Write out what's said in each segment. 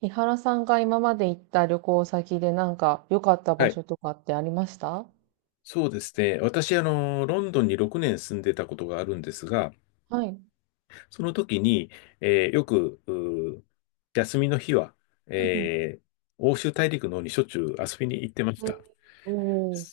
伊原さんが今まで行った旅行先でなんか良かったは場い。所とかってありました？そうですね。私、ロンドンに6年住んでたことがあるんですが、はい。うんその時に、よく、休みの日は、うえー欧州大陸の方にしょっちゅう遊びに行ってましんた。おー、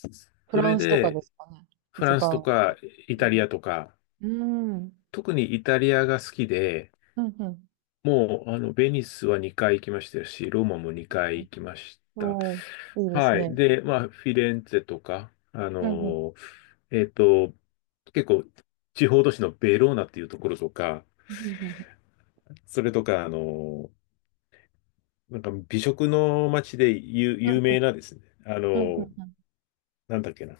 フそラれンスとかでで、すかね。フ一ランスと番。かイタリアとか、うん。うん。特にイタリアが好きで、うんうんもう、ベニスは2回行きましたし、ローマも2回行きましうんた。おー、いいですはね。い。で、まあ、フィレンツェとか、うんうん。えっと、結構、地方都市のベローナっていうところとか、うんうんうんそれとか、なんか美食の街で有名なですね、うんうんうんなんだっけな、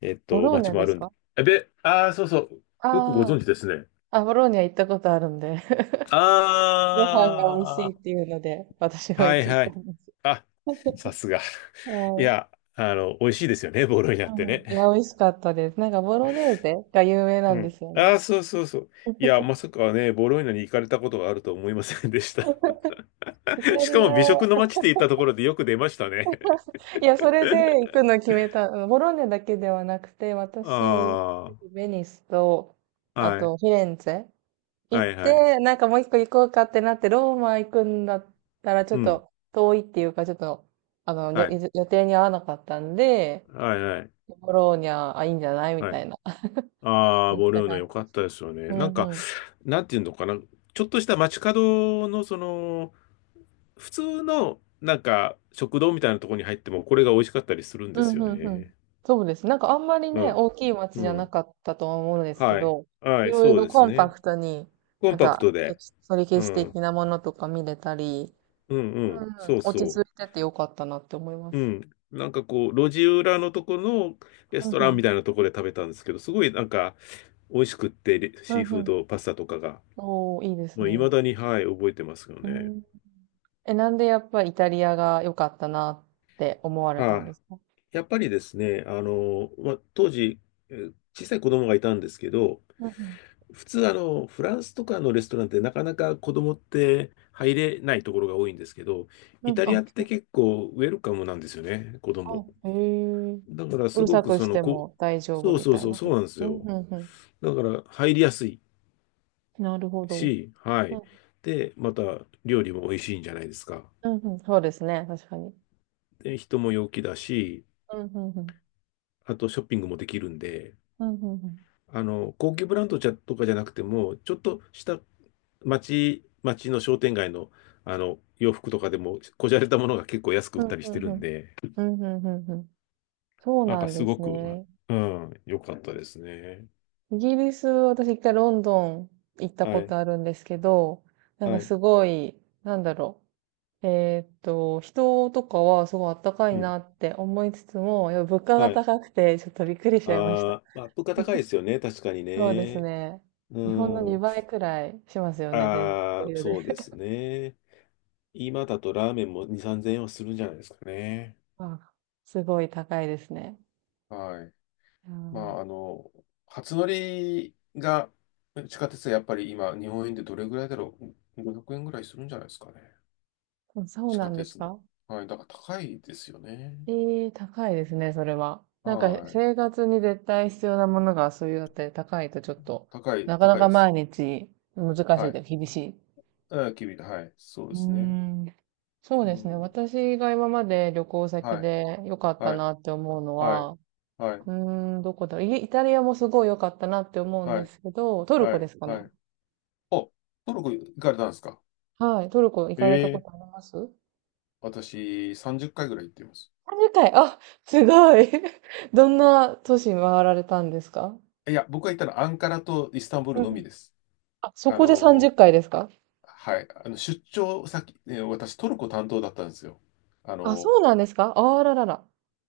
ボローニ街ャもであするんで、か？ああ、そうそう、よくごああー、存知ですね。あ、ボローニャ行ったことあるんで。ご飯が美味しあいってあ、いうので、私もは行いきはたい。んです。あ、さすが。いはい。や、美味しいですよね、ボロイナうってんうん、ね。いや、美味しかったです。なんかボロネーゼが有名なうんでん。すよあね。あ、そうそうそう。いや、まさかね、ボロイナに行かれたことがあるとは思いませんでした。イタ リしかも美食のア、街って言ったところでよく出ましたね。いや、それで行くの決めた。ボローニャだけではなくて、私はあベニスと、あ、あはい、とフィレンツェ行っはい、はい。て、なんかもう一個行こうかってなって、ローマ行くんだったらちょうっん、と遠いっていうか、ちょっと、あの、よはい、予定に合わなかったんで、はい、はい、ボローニャ、あ、いいんじゃないみはたい。いな、ああ、なっボたロイナ感良じかでっしたた。ですよね。うなんんか、うんなんていうのかな。ちょっとした街角の、普通の、なんか、食堂みたいなところに入っても、これが美味しかったりするんでうすん、ようんうん。ね。そうです。なんかあんまりうね、ん。大きい街うじゃなん。かったとは思うんですけはい。ど、はいい、ろいそうろですコンパね。クトに、コなンんパクか、トエで。キそれ歴う史ん。的なものとか見れたり、うんううん、うん。ん、そう落そちう。着いててよかったなって思いまうす。ん。なんかこう、路地裏のとこのレうスんトうランん。みたいなところで食べたんですけど、すごいなんか、美味しくって、レうシーんフうーん。ド、パスタとかが。おー、いいですもうね。未だに、はい、覚えてますようね。ん。え、なんでやっぱイタリアが良かったなって思われたんはですか？い。やっぱりですね、まあ、当時、小さい子供がいたんですけど、うん普通、フランスとかのレストランってなかなか子供って入れないところが多いんですけど、うん。イうん、タリアあ、っそてう、結構ウェルカムなんですよね、子あ、供。へえ。だからうするごさくくしても大丈夫そうみそたういそう、なそこうと。なんですうんよ。うんうだから入りやすいん。なるほど。し、はい。で、また料理も美味しいんじゃないですか。うん、うん、そうですね、確かに。で、人も陽気だし、うん、うんうん。あとショッピングもできるんで、うん、うんうん。高級ブランドじゃとかじゃなくても、ちょっとした町の商店街の、洋服とかでも、こじゃれたものが結構安く売うったん、りしうてんるうんん。で、うん、んうんうん。そうなんなかんすでごすく、ね。うん、良かったですね。イギリス、私一回ロンドン行ったこはい、とあるんですけど、なんはかい、すごい、なんだろう。人とかはすごいあったかいうん、なって思いつつも、やっぱ物価がはい。高くてちょっとびっくりしちゃいました。あアップが高いです よね、確かにそうですね。ね。う日本のん、2倍くらいしますよね、全然あ余あ、裕そうでで。すね。今だとラーメンも2、3000円はするんじゃないですかね。あ、すごい高いですね。はい。うまんあ、初乗りが地下鉄はやっぱり今、日本円でどれぐらいだろう？ 500 円ぐらいするんじゃないですかね。うん、そう地な下んです鉄の。か？はい。だから高いですよね。ええ、高いですね、それは。なんかはい。生活に絶対必要なものがそういうのって高いとちょっと、なかな高いかで毎す。日難しはいい。と厳しい。あ、君はい。そううでーすね。ん。そううですね。ん。私が今まで旅行先はい。で良かったはい。なって思うのはい。は、うはい。ーん、どこだろう。タリアもすごい良かったなって思うんはでい。すけど、トルはコでい。すかはね。い。お、トルコ行かれたんですか？はい。トルコ行かえれたこえ、とあります？私、30回ぐらい行ってます。あ、回。あ、すごい。どんな都市回られたんですか？いや、僕が行ったのはアンカラとイスタンブールうのみん、です。あ、そあこで30の、回ですか？はい。出張先、私、トルコ担当だったんですよ。ああ、の、そうなんですか、あららら。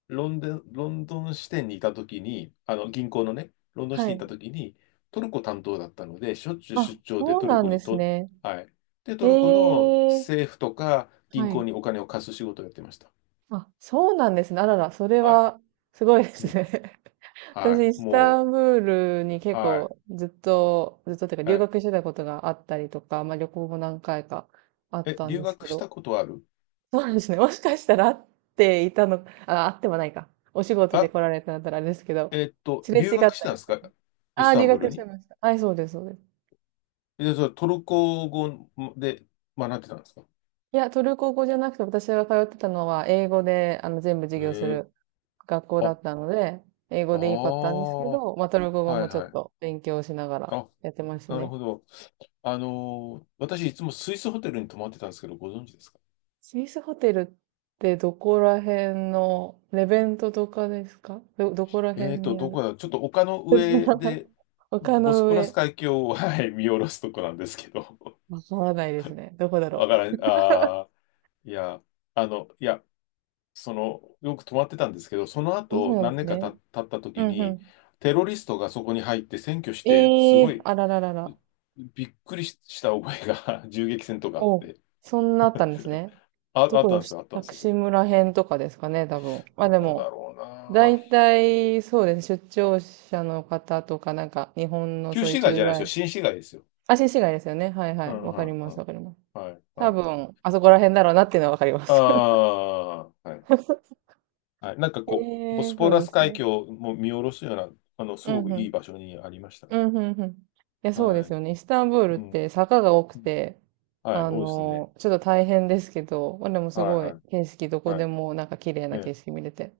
ロンドン支店にいたときに、あの銀行のね、ロンドン支は店にいい。たときに、トルコ担当だったので、しょっちゅうあ、出張でそうトルなんコでにすと、ね。はい。で、えトルコのえ、政府とかは銀行い。にお金を貸す仕事をやってました。あ、そうなんですね。あらら、それはい。は、すごいでうすん。ね。は私、い。イスタもンブールにう、結はい。構、ずっとっていうか、は留い。学してたことがあったりとか、まあ旅行も何回かあっえ、たん留です学けしど、たことある？そうなんですね。もしかしたら会っていたの、あ、会ってもないか。お仕事であ、来られたんだったらあれですけど、すれ違っ留たりし学してたんですた。か？イあスあ、タ留ンブール学してに。ました。はい、そうです、そうです。え、それトルコ語で学んでたんですか？いや、トルコ語じゃなくて、私が通ってたのは、英語で、全部授え業すー、る学校だあ、ったので、英あ語で良かったんですけあ、はど、まあ、トルコ語もいちょはっい。と勉強しながらあ、やってましたなるね。ほど。私いつもスイスホテルに泊まってたんですけど、ご存知ですか？スイスホテルってどこら辺の、レベントとかですか、ど、どこら辺にあどるこだちょっと丘の別の上名前？ で、丘ボスのポラス上。海峡を、はい、見下ろすとこなんですけど。わからないですね。どこだ ろう。わかあ、らん、ああ、いや、いや、よく泊まってたんですけど、そのそう後、なん何で年すかね。経ったう時んうに、ん。テロリストがそこに入って占拠して、すえごえーい、あらららら。びっくりしした覚えが 銃撃戦とかあっお、て、そんなあったんですね。あ、どあっこたんでですしよ、あったんで薬す師よ。村編とかですかね、多分。まあどでこだも、ろうな。大体、そうですね。出張者の方とか、なんか、日本の旧そういう市街駐じゃないですよ。在。新市街ですよ。あ、新市街ですよね。はいはうい。んうわかりんうます、わん。かります。はい、多はい。分、あそこら辺だろうなっていうのはわかりまあす。あ、はい。はい。なんかえこう、ボえスーそうポなラんスです海ね。峡も見下ろすような、すうごんくういん。い場所にありましたね。うん、うん、うん。いや、そうではすい。よね。イスタンブールっうん。て坂が多くうん、て、はい、多いですね。ちょっと大変ですけど、まあ、でもすはい、ごはいい、景色、どこはでい。もなんか綺麗えな景え。色見れて。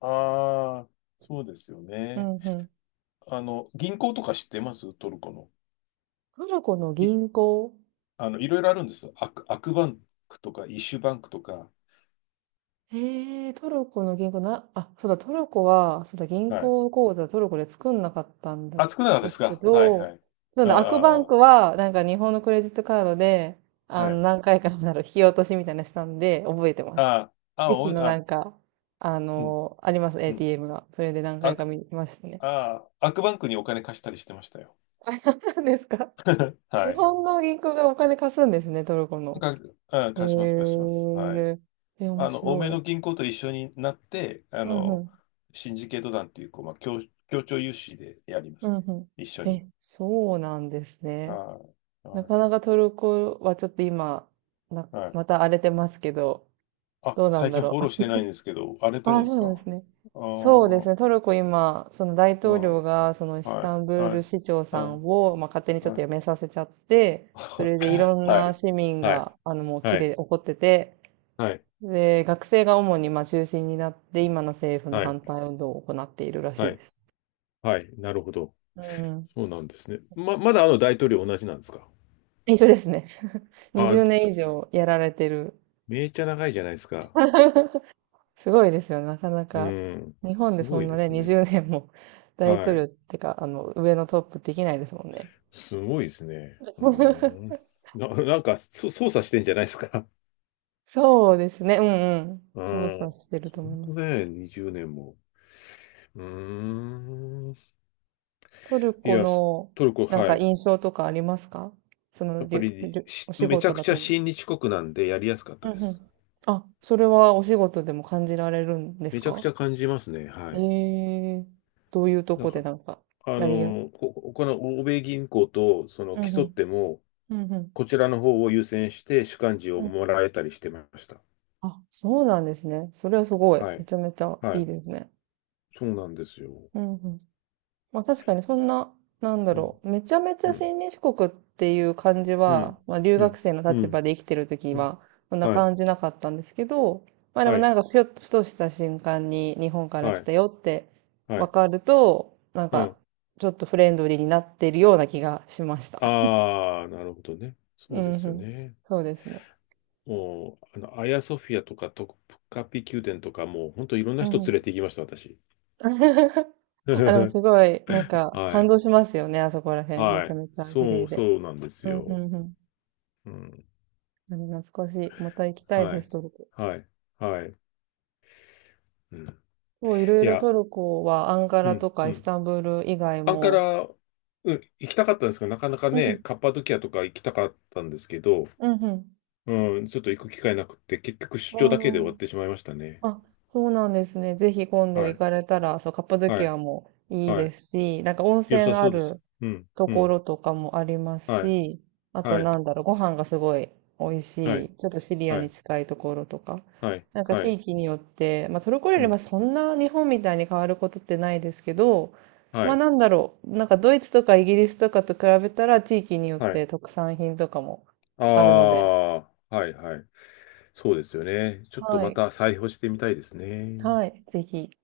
ああ、そうですようね。ん、うん。銀行とか知ってますトルコの。トルコのい、銀行？いろいろあるんですよ。アクバンクとか、イッシュバンクとか。へえ、トルコの銀行な、あ、そうだ、トルコは、そうだ、銀はい。行口座トルコで作んなかったんだ、あ、少なかったでですすけか？はい、はど、い。そうあだ、アクバンあ、クあは、なんか日本のクレジットカードで、あ、はい。何回かなる引き落としみたいなのしたんで、覚えてます。ああ、あ、駅おい、のなあ、んか、うん、あります、うん。ATM が。それで何回あ、か見ましたね。アクバンクにお金貸したりしてましたよ。何ですか？は日い。本の銀行がお金貸すんですね、トルコの。か、うん、へ貸します、貸します。はい。え、え、面欧米白のい。銀行と一緒になって、うんうん。シンジケート団っていう、こう、まあ、協調融資でやりまうすんね。う一緒ん。に。え、そうなんですね。はい。なはかない。かトルコはちょっと今、な、はい。また荒れてますけど、あ、どうなん最だ近フろォう。ローしてないん ですけど、荒れてあるんあ、でそすうなんでか？すね。ああそうですー、ね。トルコ今、その大う統領ん。が、そのイスはい。タンブーはルい。市長さはい。んを、まあ、勝手にちょっはと辞めい。させちゃって、それでいはろんない。市民はい。が、もう起きはい。でこってて、はい。で、学生が主に、まあ、中心になって、今の政府のはい。反対運動を行っているらしはいでい。す。はい、なるほど。うん。そうなんですね。まだあの大統領同じなんですか？一緒ですね。20あ、年以上やられてる。めっちゃ長いじゃないですか。すごいですよね、なかなうか。ん。日本すでそごんいなでね、すね。20年も 大は統領い。ってか、上のトップできないですもんね。すごいですね。う ん。なんか、操作してんじゃないですか。そうですね、うんうん。う操作ん。してると思いまそんなす。ね、20年も。うーん。トルいコや、の、トルコ、なんはかい。印象とかありますか？その、やっりぱゅ、りりゅ、お仕めちゃ事くだちとゃ思う。親日国なんでやりやすかったうでんうす。ん。あ、それはお仕事でも感じられるんですめちゃくちか？ゃ感じますね。はえい。えー、どういうとなんこでか、なんか、やりや、この欧米銀行とそのうんう競っん、ても、うんうん、こちらの方を優先して主幹事をもらえたりしてました。あ、そうなんですね。それはすごい。はめい。ちゃめちゃはいいい。ですね。そうなんですよ。うんうん。まあ確かにそんな、なんだうん。ろう。めちゃめちうゃん。親日国っていう感じうは、ん。まあ留う学ん。生のう立場ん。で生きてる時うん、は、そんなはい。感じなかったんですけど、まあでもはい。なんかふよっとふとした瞬間に日本からは来い。たよってはわい。かると、なんうかん。ちょっとフレンドリーになってるような気がしました。ああ、なるほどね。うそうでんすうよん。ね。そうですね。もう、アヤソフィアとかトカピ宮殿とか、もう本当いろんなうん人う連ん。れて行きました、私。あ、でもはすごい、なんか、感い。動しますよね、あそこら辺。めはちゃい。めちゃ綺そ麗う、で。そうなんですうん、うよ。ん、うん。うん。でも懐かしい。また行きたいはです、い。トルコ。はい。はい。うん。そう、いろいいろや、トルコは、アンカうラん。とかうイスん。タンブール以外アンカも。ラ、うん、行きたかったんですけど、なかなかうん、うね、ん、カッパドキアとか行きたかったんですけど、うんうん。うん、ちょっと行く機会なくて、結局出あ張だけで終わっー、てしまいましたね。あ、そうなんですね。ぜひ今度は行い、かれたら、そう、カッパドはキい、アもいいはでい。すし、なんか温良泉さあそうです。るうん、とうこん、ろとかもありますはい、し、あとはい、なんだろう、ご飯がすごい美味はしい、い、ちょっとシリアはにい、近いところとか、はい、なんかは地い、域によって、まあトルコ料う理はん、そんな日本みたいに変わることってないですけど、はまあい、なんだろう、なんかドイツとかイギリスとかと比べたら地域によっはい。て特産品とかもああるので、あ、はい、はい。そうですよね。ちょっとはまい、た再訪してみたいですね。はい、ぜひ。